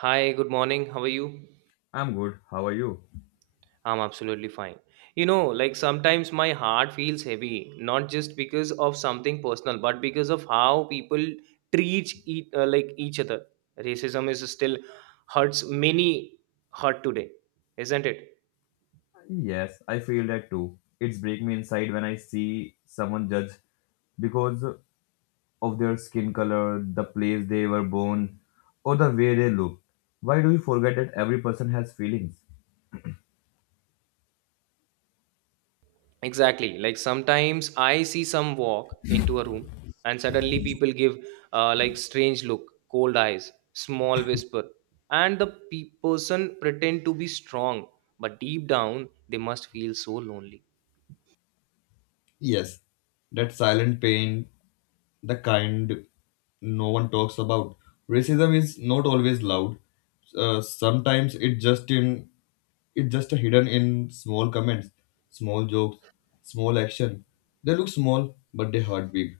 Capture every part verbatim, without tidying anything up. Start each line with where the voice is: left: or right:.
right: Hi, good morning. How are you?
left: I'm good. How are you?
right: I'm absolutely fine. You know, like sometimes my heart feels heavy, not just because of something personal, but because of how people treat each, uh, like each other. Racism is still hurts many hurt today, isn't it?
left: Yes, I feel that too. It's break me inside when I see someone judge because of their skin color, the place they were born, or the way they look. Why do we forget that every person has feelings?
right: Exactly. Like sometimes I see some walk into a room and suddenly people give uh, like strange look, cold eyes, small whisper, and the pe- person pretend to be strong, but deep down they must feel so lonely.
left: Yes, that silent pain the kind no one talks about. Racism is not always loud. Uh, sometimes it just in it just hidden in small comments, small jokes, small action. They look small, but they hurt big.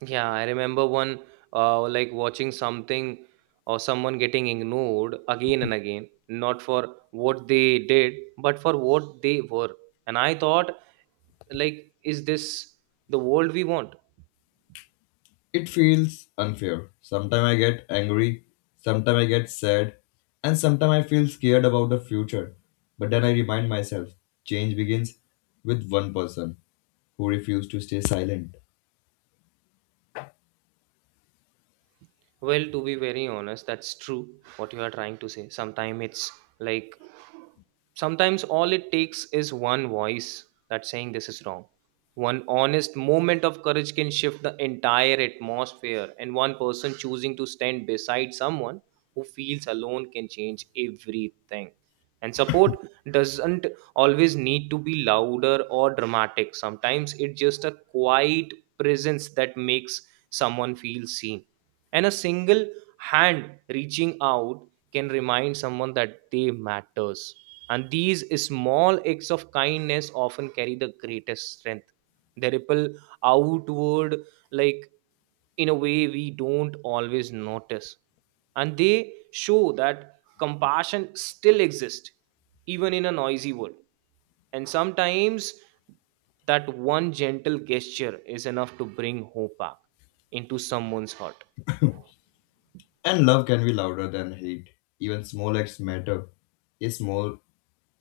right: Yeah, I remember one uh, like watching something or someone getting ignored again and again, not for what they did, but for what they were. And I thought, like, is this the world we want?
left: It feels unfair. Sometimes I get angry, sometimes I get sad, and sometimes I feel scared about the future. But then I remind myself, change begins with one person who refused to stay silent.
right: Well, to be very honest, that's true what you are trying to say. Sometimes it's like, sometimes all it takes is one voice that's saying this is wrong. One honest moment of courage can shift the entire atmosphere, and one person choosing to stand beside someone who feels alone can change everything. And support doesn't always need to be louder or dramatic. Sometimes it's just a quiet presence that makes someone feel seen. And a single hand reaching out can remind someone that they matters. And these small acts of kindness often carry the greatest strength, they ripple outward like in a way we don't always notice, and they show that compassion still exists even in a noisy world, and sometimes that one gentle gesture is enough to bring hope back into someone's heart.
left: And love can be louder than hate. Even small acts matter. A small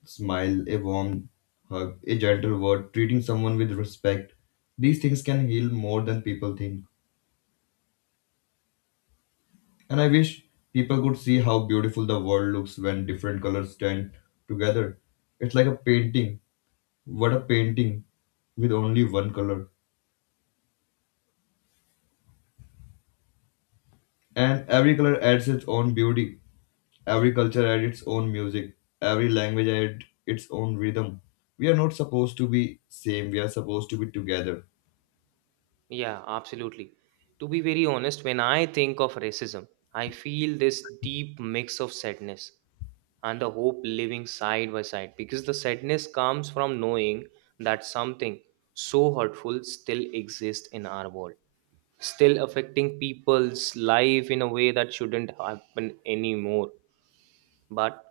left: smile, a warm hug, a gentle word, treating someone with respect. These things can heal more than people think. And I wish people could see how beautiful the world looks when different colors stand together. It's like a painting. What a painting with only one color. And every color adds its own beauty, every culture adds its own music, every language adds its own rhythm. We are not supposed to be same, we are supposed to be together.
right: Yeah, absolutely. To be very honest, when I think of racism, I feel this deep mix of sadness and the hope living side by side because the sadness comes from knowing that something so hurtful still exists in our world, still affecting people's life in a way that shouldn't happen anymore. But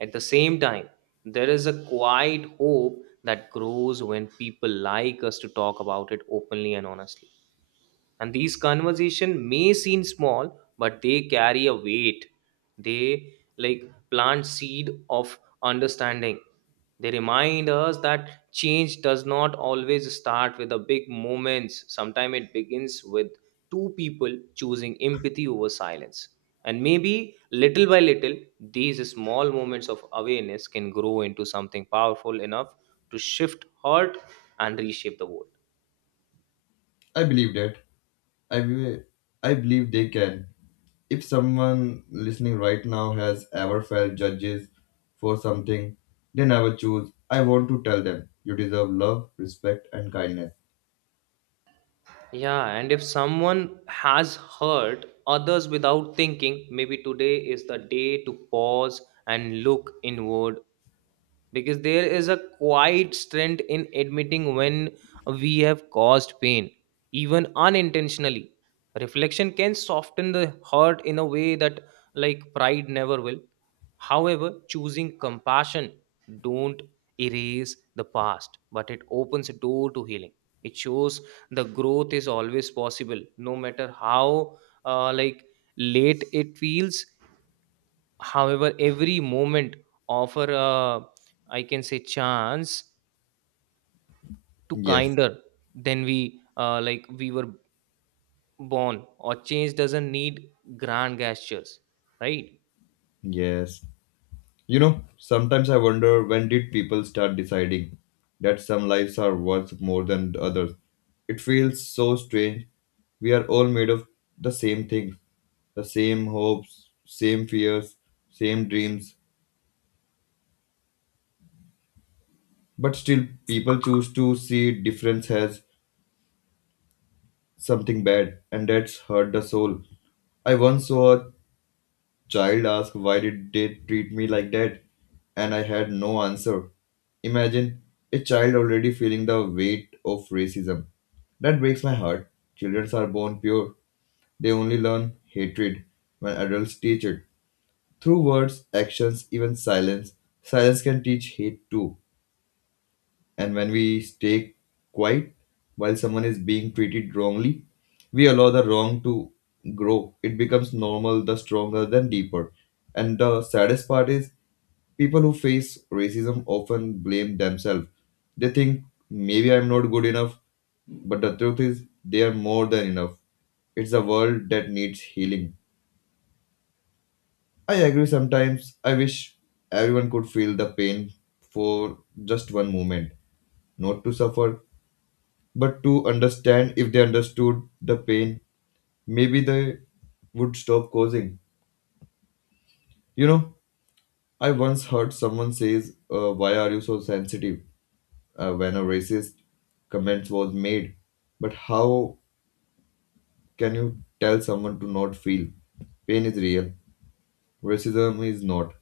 right: at the same time, there is a quiet hope that grows when people like us to talk about it openly and honestly, and these conversation may seem small but they carry a weight, they like plant seed of understanding. They remind us that change does not always start with the big moments, sometimes it begins with two people choosing empathy over silence, and maybe little by little these small moments of awareness can grow into something powerful enough to shift heart and reshape the world.
left: I believe that. I, be- I believe they can. If someone listening right now has ever felt judges for something they never choose, I want to tell them you deserve love, respect, and kindness.
right: Yeah, and if someone has hurt others without thinking, maybe today is the day to pause and look inward because there is a quiet strength in admitting when we have caused pain, even unintentionally. Reflection can soften the hurt in a way that, like, pride never will. However, choosing compassion don't erase the past, but it opens a door to healing. It shows the growth is always possible, no matter how uh, like late it feels. However, every moment offer a I can say chance to
left: Yes,
right: kinder than we uh, like we were born. Or change doesn't need grand gestures, right?
left: yes. You know, sometimes I wonder when did people start deciding that some lives are worth more than the others? It feels so strange. We are all made of the same things, the same hopes, same fears, same dreams, but still people choose to see difference as something bad and that's hurt the soul. I once saw a Child asked why did they treat me like that, and I had no answer. Imagine a child already feeling the weight of racism. That breaks my heart. Children are born pure. They only learn hatred when adults teach it. Through words, actions, even silence, silence can teach hate too. And when we stay quiet while someone is being treated wrongly, we allow the wrong to grow. It becomes normal, the stronger, then deeper. And the saddest part is people who face racism often blame themselves. They think maybe I'm not good enough, but the truth is they are more than enough. It's a world that needs healing. I agree sometimes. I wish everyone could feel the pain for just one moment, not to suffer, but to understand if they understood the pain maybe they would stop causing you know I once heard someone says uh, why are you so sensitive uh, when a racist comment was made but how can you tell someone to not feel pain is real racism is not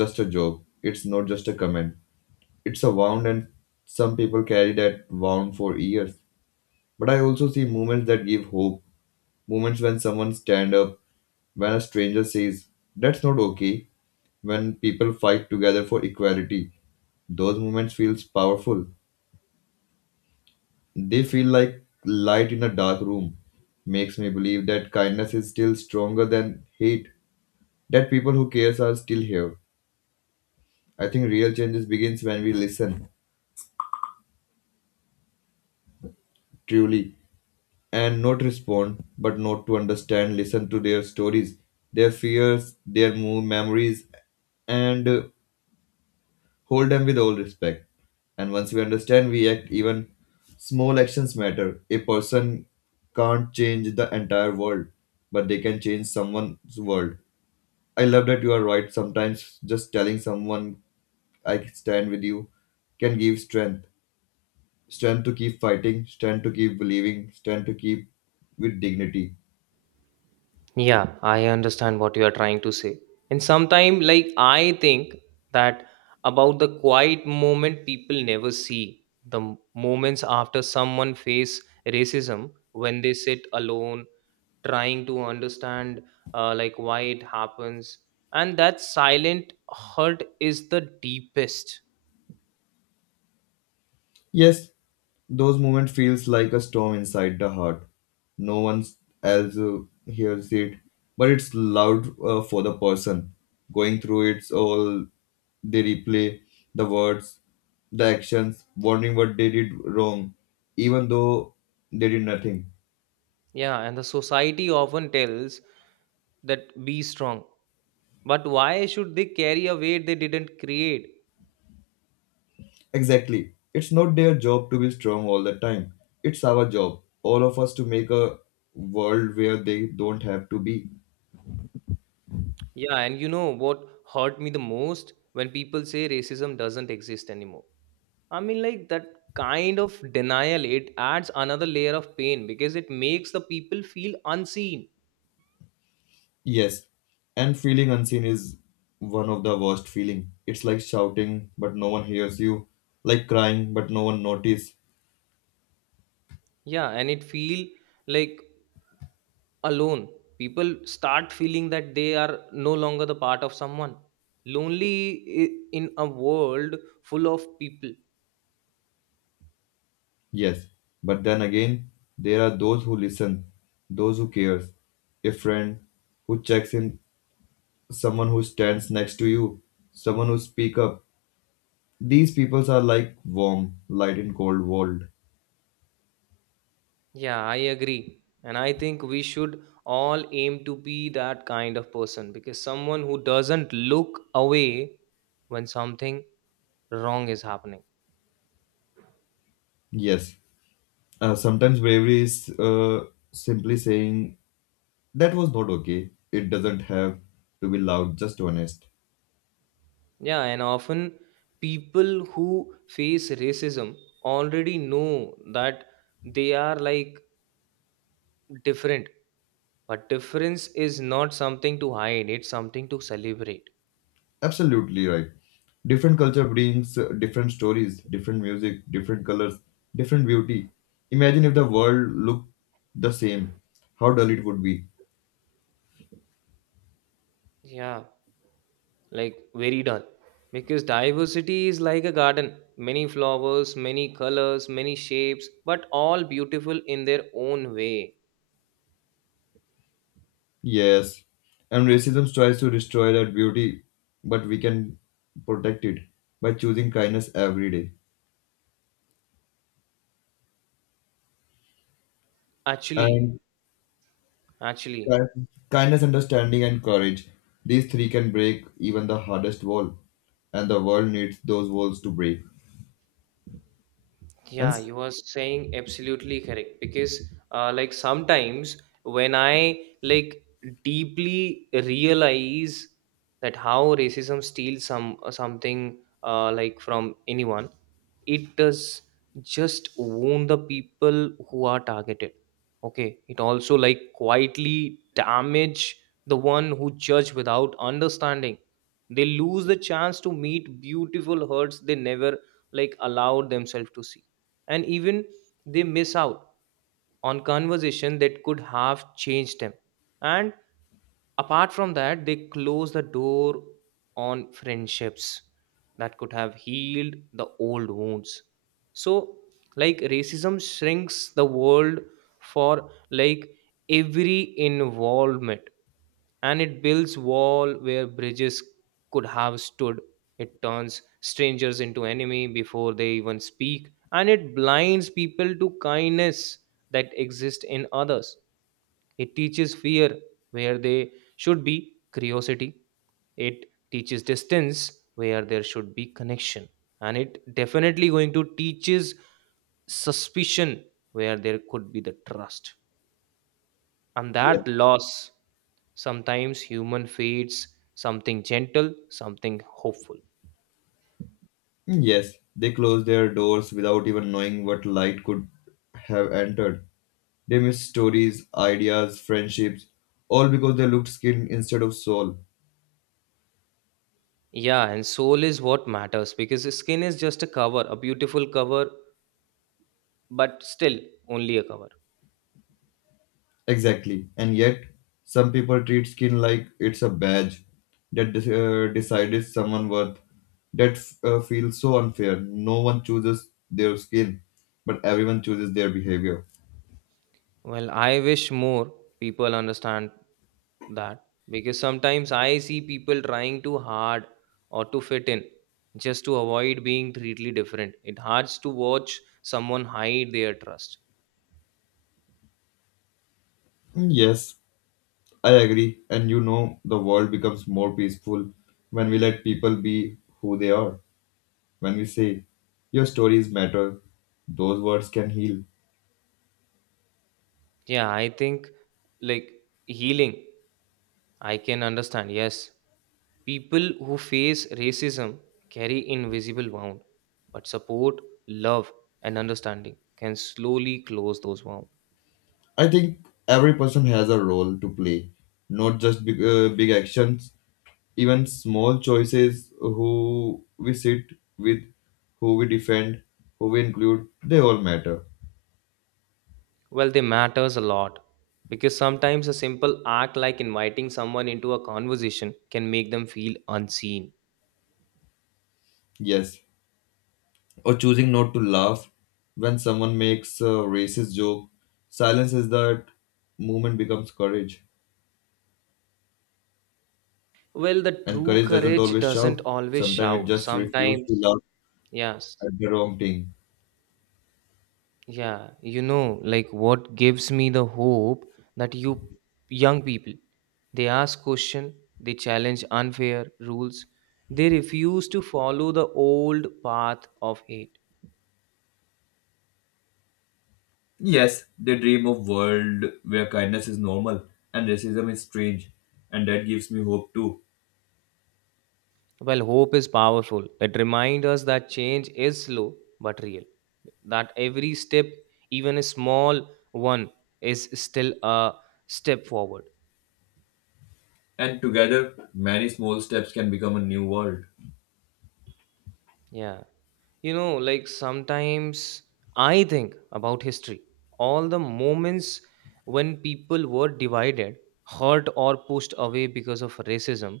left: just a joke it's not just a comment it's a wound and some people carry that wound for years but I also see moments that give hope moments when someone stand up when a stranger says, That's not okay, when people fight together for equality, those moments feels powerful. They feel like light in a dark room. Makes me believe that kindness is still stronger than hate, that people who cares are still here. I think real changes begins when we listen truly and not respond, but not to understand, listen to their stories, their fears, their mo- memories, and uh, Hold them with all respect. And once we understand, we act even small actions matter. A person can't change the entire world, but they can change someone's world. I love that you are right. Sometimes just telling someone I stand with you can give strength. Strength to keep fighting, strength to keep believing, strength to keep with dignity.
right: Yeah, I understand what you are trying to say. And sometimes, like, I think that about the quiet moment people never see, the m- moments after someone face racism when they sit alone trying to understand, uh, like, why it happens. And that silent hurt is the deepest.
left: Yes, those moments feels like a storm inside the heart. No one else uh, hears it, but it's loud uh, for the person going through it. All they replay the words, the actions, wondering what they did wrong, even though they did nothing.
right: Yeah, and the society often tells that be strong. But why should they carry a weight they didn't create?
left: Exactly, it's not their job to be strong all the time. It's our job, all of us, to make a world where they don't have to be.
right: Yeah, and you know what hurt me the most when people say racism doesn't exist anymore. I mean, like that kind of denial, it adds another layer of pain because it makes the people feel unseen.
left: Yes, and feeling unseen is one of the worst feeling. It's like shouting but no one hears you, like crying but no one notice.
right: Yeah, and it feel like alone. People start feeling that they are no longer the part of someone. Lonely i- in a world full of people.
left: Yes, but then again, there are those who listen, those who cares, a friend who checks in, someone who stands next to you, someone who speak up. These people are like warm light in cold world.
right: Yeah, I agree. And I think we should all aim to be that kind of person because someone who doesn't look away when something wrong is happening.
left: Yes, uh, sometimes bravery is uh, simply saying That was not okay. It doesn't have to be loud, just honest.
right: Yeah, and often people who face racism already know that they are like different, but difference is not something to hide, it's something to celebrate.
left: Absolutely right. Different culture brings uh, different stories, different music, different colors, different beauty. Imagine if the world looked the same, how dull it would be.
right: Yeah, like very dull because diversity is like a garden, many flowers, many colors, many shapes, but all beautiful in their own way.
left: Yes, and racism tries to destroy that beauty, but we can protect it by choosing kindness every day.
right: Actually,
left: And
right: actually,
left: Kind- Kindness, understanding, and courage. These three can break even the hardest wall, and the world needs those walls to break. And
right: yeah,
left: s-
right: you were saying absolutely correct because uh, like sometimes when I like deeply realize that how racism steals some uh, something uh, like from anyone, it does just wound the people who are targeted. Okay, it also like quietly damage the one who judge without understanding. They lose the chance to meet beautiful hurts they never like allowed themselves to see, and even they miss out on conversation that could have changed them, and apart from that they close the door on friendships that could have healed the old wounds. So, like racism shrinks the world for like every involvement, and it builds wall where bridges could have stood, it turns strangers into enemy before they even speak, and it blinds people to kindness that exists in others. It teaches fear where they should be curiosity, it teaches distance where there should be connection, and it definitely going to teaches suspicion where there could be the trust. And
left: yes,
right: that loss, sometimes human feeds something gentle, something hopeful.
left: yes, they close their doors without even knowing what light could have entered. They miss stories, ideas, friendships, all because they looked skin instead of soul.
right: Yeah, and soul is what matters because the skin is just a cover, a beautiful cover, but still only a cover.
left: Exactly. And yet, some people treat skin like it's a badge that de- uh, decides someone worth. That f- uh, feels so unfair. No one chooses their skin, but everyone chooses their behavior.
right: Well, I wish more people understand that because sometimes I see people trying too hard or to fit in just to avoid being completely different. It hurts to watch someone hide their trust.
left: Mm, yes, I agree. And you know, the world becomes more peaceful when we let people be who they are. When we say, Your stories matter, those words can heal.
right: Yeah, I think like healing I can understand, yes. People who face racism carry invisible wound, but support, love, and understanding can slowly close those wounds.
left: I think every person has a role to play, not just big, uh, big actions, even small choices who we sit with, who we defend, who we include, they all matter.
right: Well, they matters a lot because sometimes a simple act like inviting someone into a conversation can make them feel unseen.
left: Yes. Or choosing not to laugh when someone makes a racist joke. Silence is that movement becomes courage.
right: Well, the
left: And
right: true
left: courage doesn't
right: courage
left: always
right: doesn't
left: shout.
right: always
left: Sometimes it
right: shout.
left: just refuses to
right: Sometimes,
left: laugh
right: yes,
left: at the wrong thing.
right: yeah, you know, like what gives me the hope that you young people, they ask question, they challenge unfair rules, they refuse to follow the old path of hate.
left: Yes, they dream of world where kindness is normal and racism is strange, and that gives me hope too.
right: Well, hope is powerful. It reminds us that change is slow but real. That every step, even a small one, is still a step forward.
left: And together, many small steps can become a new world.
right: Yeah. You know, like sometimes I think about history, all the moments when people were divided, hurt, or pushed away because of racism.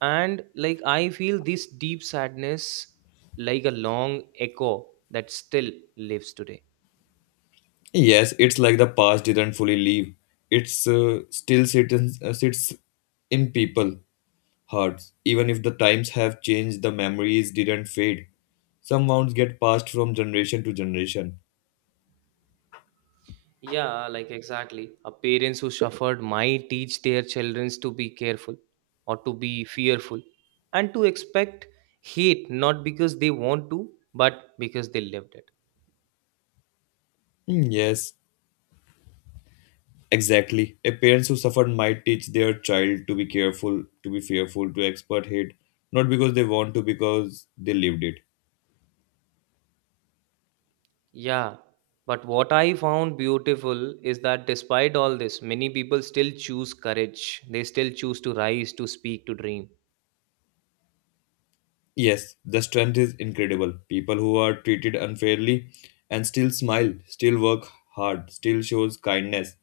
right: And like I feel this deep sadness like a long echo that still lives today.
left: Yes, it's like the past didn't fully leave. It's uh, still sits, uh, sits in people hearts. Even if the times have changed, the memories didn't fade. Some wounds get passed from generation to generation.
right: Yeah, like exactly. A parents who suffered might teach their children to be careful or to be fearful and to expect hate not because they want to, but because they lived it.
left: Hmm, yes, exactly. A parents who suffered might teach their child to be careful, to be fearful, to expert hate, not because they want to, because they lived it.
right: Yeah. But what I found beautiful is that despite all this, many people still choose courage. They still choose to rise, to speak, to dream.
left: Yes, the strength is incredible. People who are treated unfairly and still smile, still work hard, still shows kindness.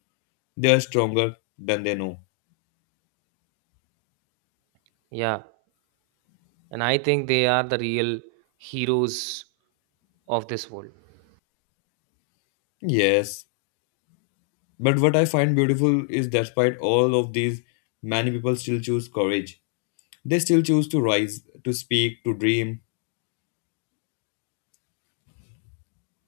left: They are stronger than they know.
right: Yeah. And I think they are the real heroes of this world.
left: Yes. But what I find beautiful is despite all of these, many people still choose courage. They still choose to rise, to speak, to dream,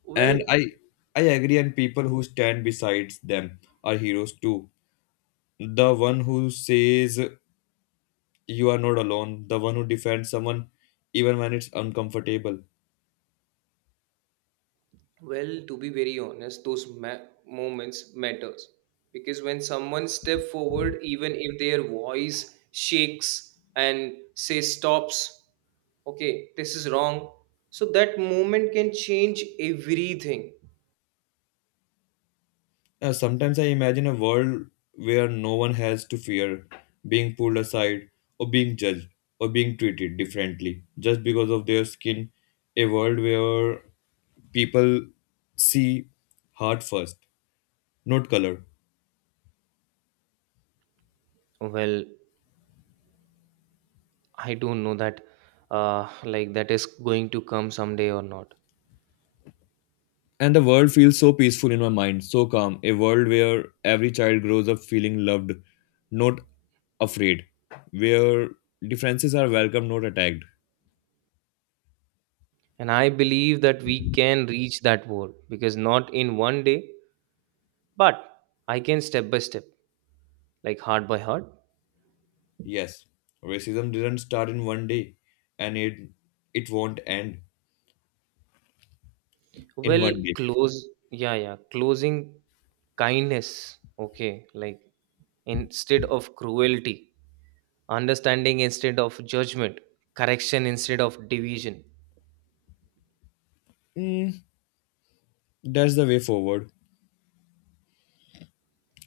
right: Well,
left: and I I agree and people who stand besides them are heroes too. The one who says you are not alone, the one who defends someone even when it's uncomfortable.
right: Well, to be very honest, those ma- moments matters because when someone step forward, even if their voice shakes and say stops, okay, this is wrong. So that moment can change everything.
left: Uh, sometimes I imagine a world where no one has to fear being pulled aside or being judged or being treated differently just because of their skin. A world where people see heart first, not color.
right: Well, I don't know that, uh, like that is going to come someday or not.
left: And the world feels so peaceful in my mind, so calm. A world where every child grows up feeling loved, not afraid, where differences are welcome, not attacked.
right: And I believe that we can reach that world because not in one day, but I can step by step, like heart by heart.
left: Yes, racism didn't start in one day, and it it won't end in
right: Well,
left: one day.
right: close, yeah, yeah, closing kindness, okay, like instead of cruelty, understanding instead of judgment, correction instead of division.
left: Mm, that's the way forward.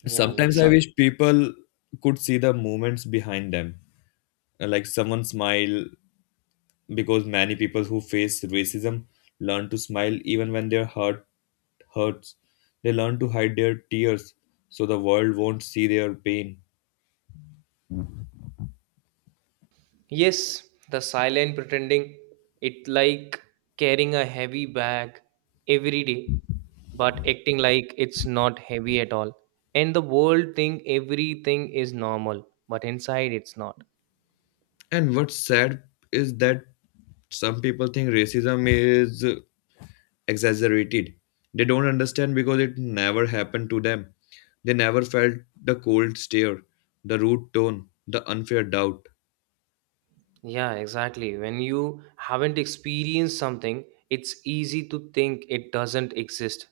right: Yeah, like
left: Sometimes I
right: some,
left: wish people could see the movements behind them, like someone smile, because many people who face racism learn to smile even when their heart hurts. They learn to hide their tears so the world won't see their pain.
right: yes, the silent pretending, it like carrying a heavy bag every day, but acting like it's not heavy at all. And the world think everything is normal, but inside it's not.
left: And what's sad is that some people think racism is exaggerated. They don't understand because it never happened to them. They never felt the cold stare, the rude tone, the unfair doubt.
right: Yeah, exactly. When you haven't experienced something, it's easy to think it doesn't exist.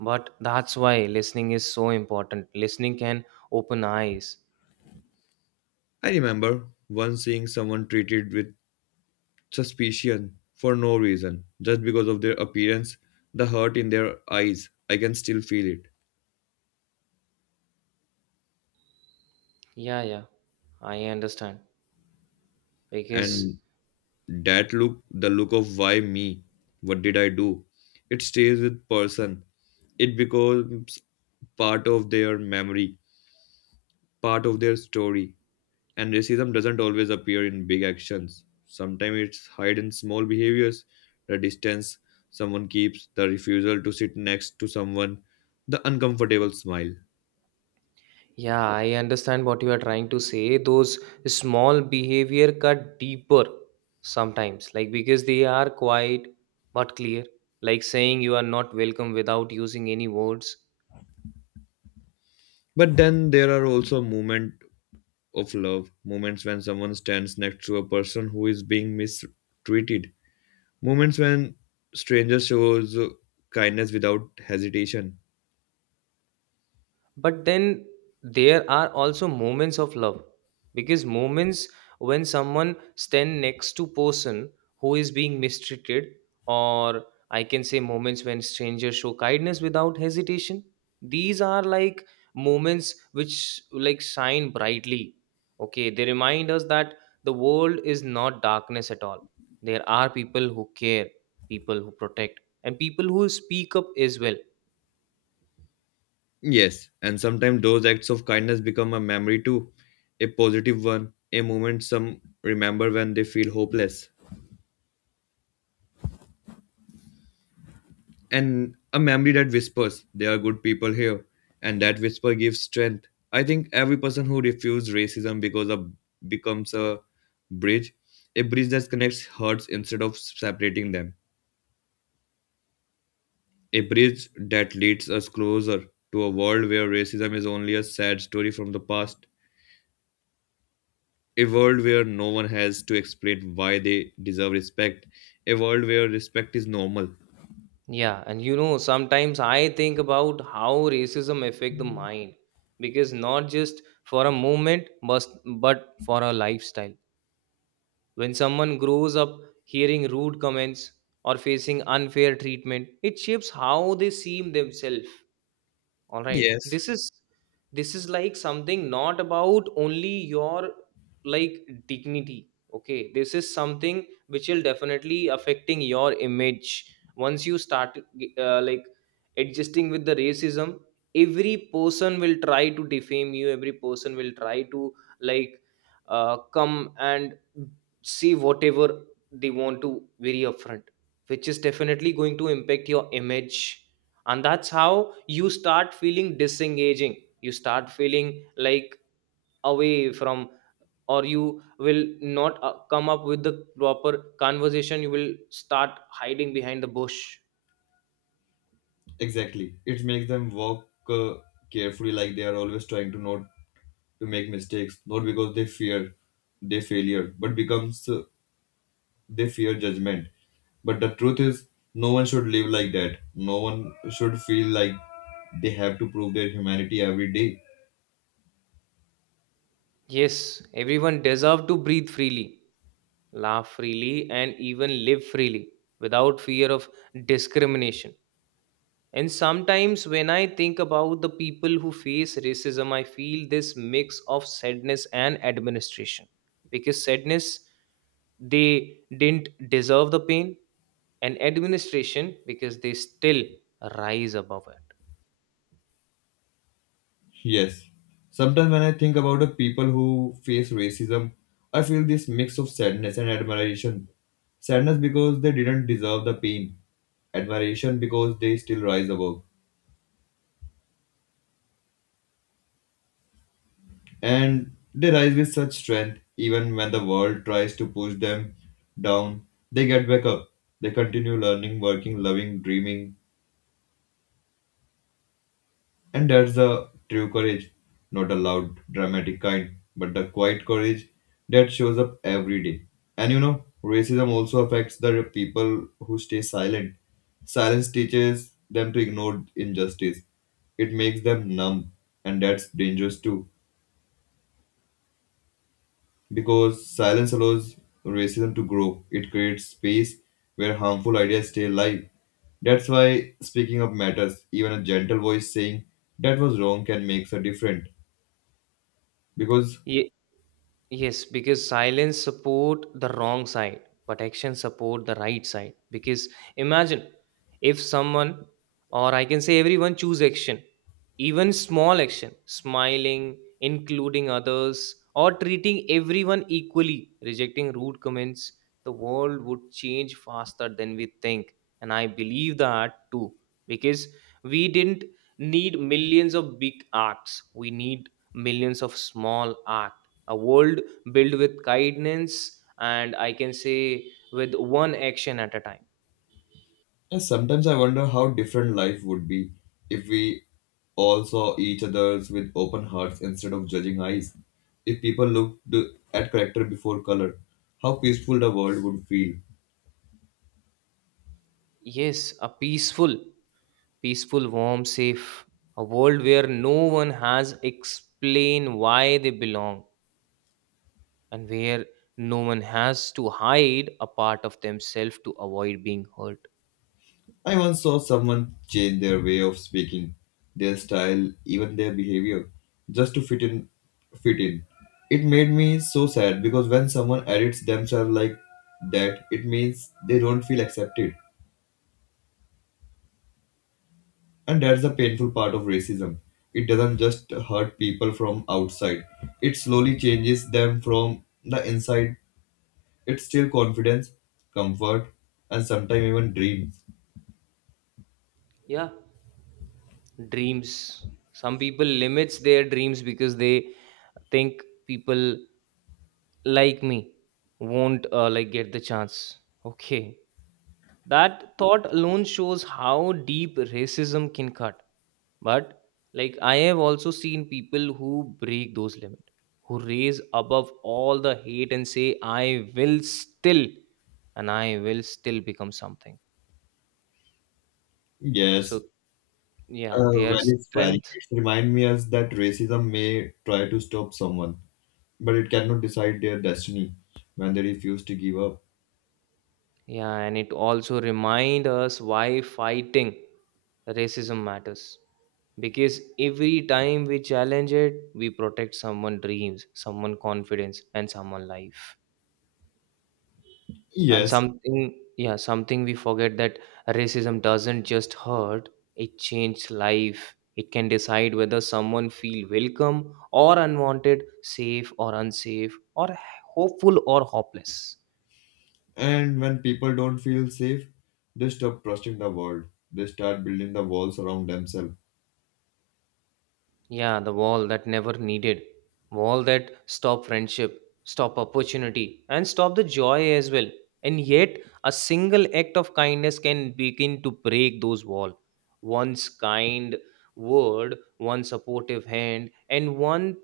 right: But that's why listening is so important. Listening can open eyes.
left: I remember once seeing someone treated with suspicion for no reason, just because of their appearance, the hurt in their eyes. I can still feel it.
right: Yeah, yeah, I understand. Because,
left: And that look, the look of why me? What did I do? It stays with person. It becomes part of their memory, part of their story. And racism doesn't always appear in big actions. Sometimes it's hide in small behaviors, the distance someone keeps, the refusal to sit next to someone, the uncomfortable smile.
right: yeah, I understand what you are trying to say. Those small behavior cut deeper sometimes, like because they are quiet but clear, like saying you are not welcome without using any words.
left: But then there are also moments of love, moments when someone stands next to a person who is being mistreated, moments when stranger shows kindness without hesitation.
right: But then there are also moments of love because moments when someone stand next to person who is being mistreated, or I can say moments when strangers show kindness without hesitation. These are like moments which like shine brightly, okay, they remind us that the world is not darkness at all. There are people who care, people who protect, and people who speak up as well.
left: Yes, and sometimes those acts of kindness become a memory too, a positive one, a moment some remember when they feel hopeless. And a memory that whispers there are good people here and that whisper gives strength. I think every person who refuses racism because of becomes a bridge, a bridge that connects hearts instead of separating them, a bridge that leads us closer to a world where racism is only a sad story from the past, a world where no one has to explain why they deserve respect, a world where respect is normal.
right: Yeah, and you know, sometimes I think about how racism affect the mind because not just for a moment, but but for a lifestyle. When someone grows up hearing rude comments or facing unfair treatment, it shapes how they see themselves. All right,
left: Yes,
right: this is this is like something not about only your like dignity, okay, this is something which will definitely affecting your image. Once you start uh, like adjusting with the racism, every person will try to defame you, every person will try to like uh, come and see whatever they want to very upfront, which is definitely going to impact your image. And that's how you start feeling disengaging, you start feeling like away from, or you will not uh, come up with the proper conversation, you will start hiding behind the bush.
left: exactly. It makes them walk uh, carefully, like they are always trying to not to make mistakes, not because they fear their failure, but becomes uh, they fear judgment. But the truth is, no one should live like that. No one should feel like they have to prove their humanity every day.
right: Yes, everyone deserve to breathe freely, laugh freely, and even live freely without fear of discrimination. And sometimes when I think about the people who face racism, I feel this mix of sadness and administration. Because sadness, they didn't deserve the pain, and administration, because they still rise above it.
left: Yes. Sometimes when I think about the people who face racism, I feel this mix of sadness and admiration. Sadness because they didn't deserve the pain, admiration because they still rise above. And they rise with such strength even when the world tries to push them down. They get back up, they continue learning, working, loving, dreaming, and that's the true courage, not a loud dramatic kind, but the quiet courage that shows up every day. And you know racism also affects the people who stay silent. Silence teaches them to ignore injustice, it makes them numb, and that's dangerous too. Because silence allows racism to grow, it creates space where harmful ideas stay alive. That's why speaking up matters. Even a gentle voice saying that was wrong can make a difference. Because
right: Yes, because silence support the wrong side, but action support the right side. Because imagine if someone, or I can say everyone, choose action, even small action, smiling, including others, or treating everyone equally, rejecting rude comments, the world would change faster than we think. And I believe that too, because we didn't need millions of big acts. We need millions of small acts, a world built with kindness, and I can say with one action at a time.
left: uh, sometimes I wonder how different life would be if we all saw each other's with open hearts instead of judging eyes. If people looked at character before color, how peaceful the world would feel.
right: Yes, a peaceful, peaceful, warm, safe, a world where no one has explain why they belong, and where no one has to hide a part of themselves to avoid being hurt.
left: I once saw someone change their way of speaking, their style, even their behavior, just to fit in. Fit in. It made me so sad because when someone edits themselves like that, it means they don't feel accepted, and that's the painful part of racism. It doesn't just hurt people from outside; it slowly changes them from the inside. It's still confidence, comfort, and sometimes even dreams.
right: Yeah, dreams, some people limits their dreams because they think people like me won't uh, like get the chance, okay, that thought alone shows how deep racism can cut. But like I have also seen people who break those limits, who raise above all the hate and say I will still, and i will still become something. So,
left: Yes,
right: yeah,
left: Uh,
right: their
left: very inspiring.
right: strength.
left: It reminds me as that racism may try to stop someone, but it cannot decide their destiny when they refuse to give up.
right: Yeah, and it also remind us why fighting racism matters, because every time we challenge it we protect someone dreams, someone confidence, and someone life. And
left: Yes,
right: something, yeah, something we forget that racism doesn't just hurt, it changes life. It can decide whether someone feel welcome or unwanted, safe or unsafe, or hopeful or hopeless.
left: and when people don't feel safe, they stop trusting the world. They start building the walls around themselves.
right: Yeah, the wall that never needed. Wall that stop friendship, stop opportunity, and stop the joy as well. And yet, a single act of kindness can begin to break those walls. One's kind word, one supportive hand, and one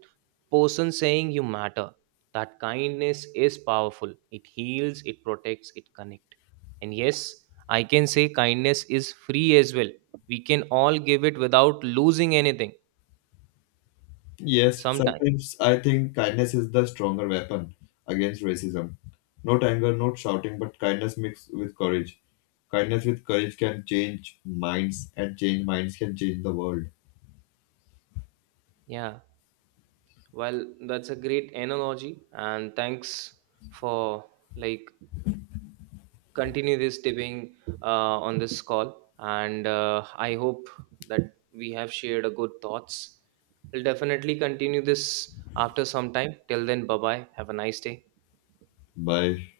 right: person saying you matter. That kindness is powerful. It heals, it protects, it connects. And yes, I can say kindness is free as well. We can all give it without losing anything.
left: Yes,
right: Sometime.
left: sometimes I think kindness is the stronger weapon against racism. Not anger, not shouting, but kindness mixed with courage. Kindness with courage can change minds, and change minds can change the world.
right: Yeah. Well, that's a great analogy, and thanks for like continue this tipping uh, on this call. And uh, I hope that we have shared a good thoughts. We'll definitely continue this after some time. Till then, bye bye. Have a nice day.
left: Bye.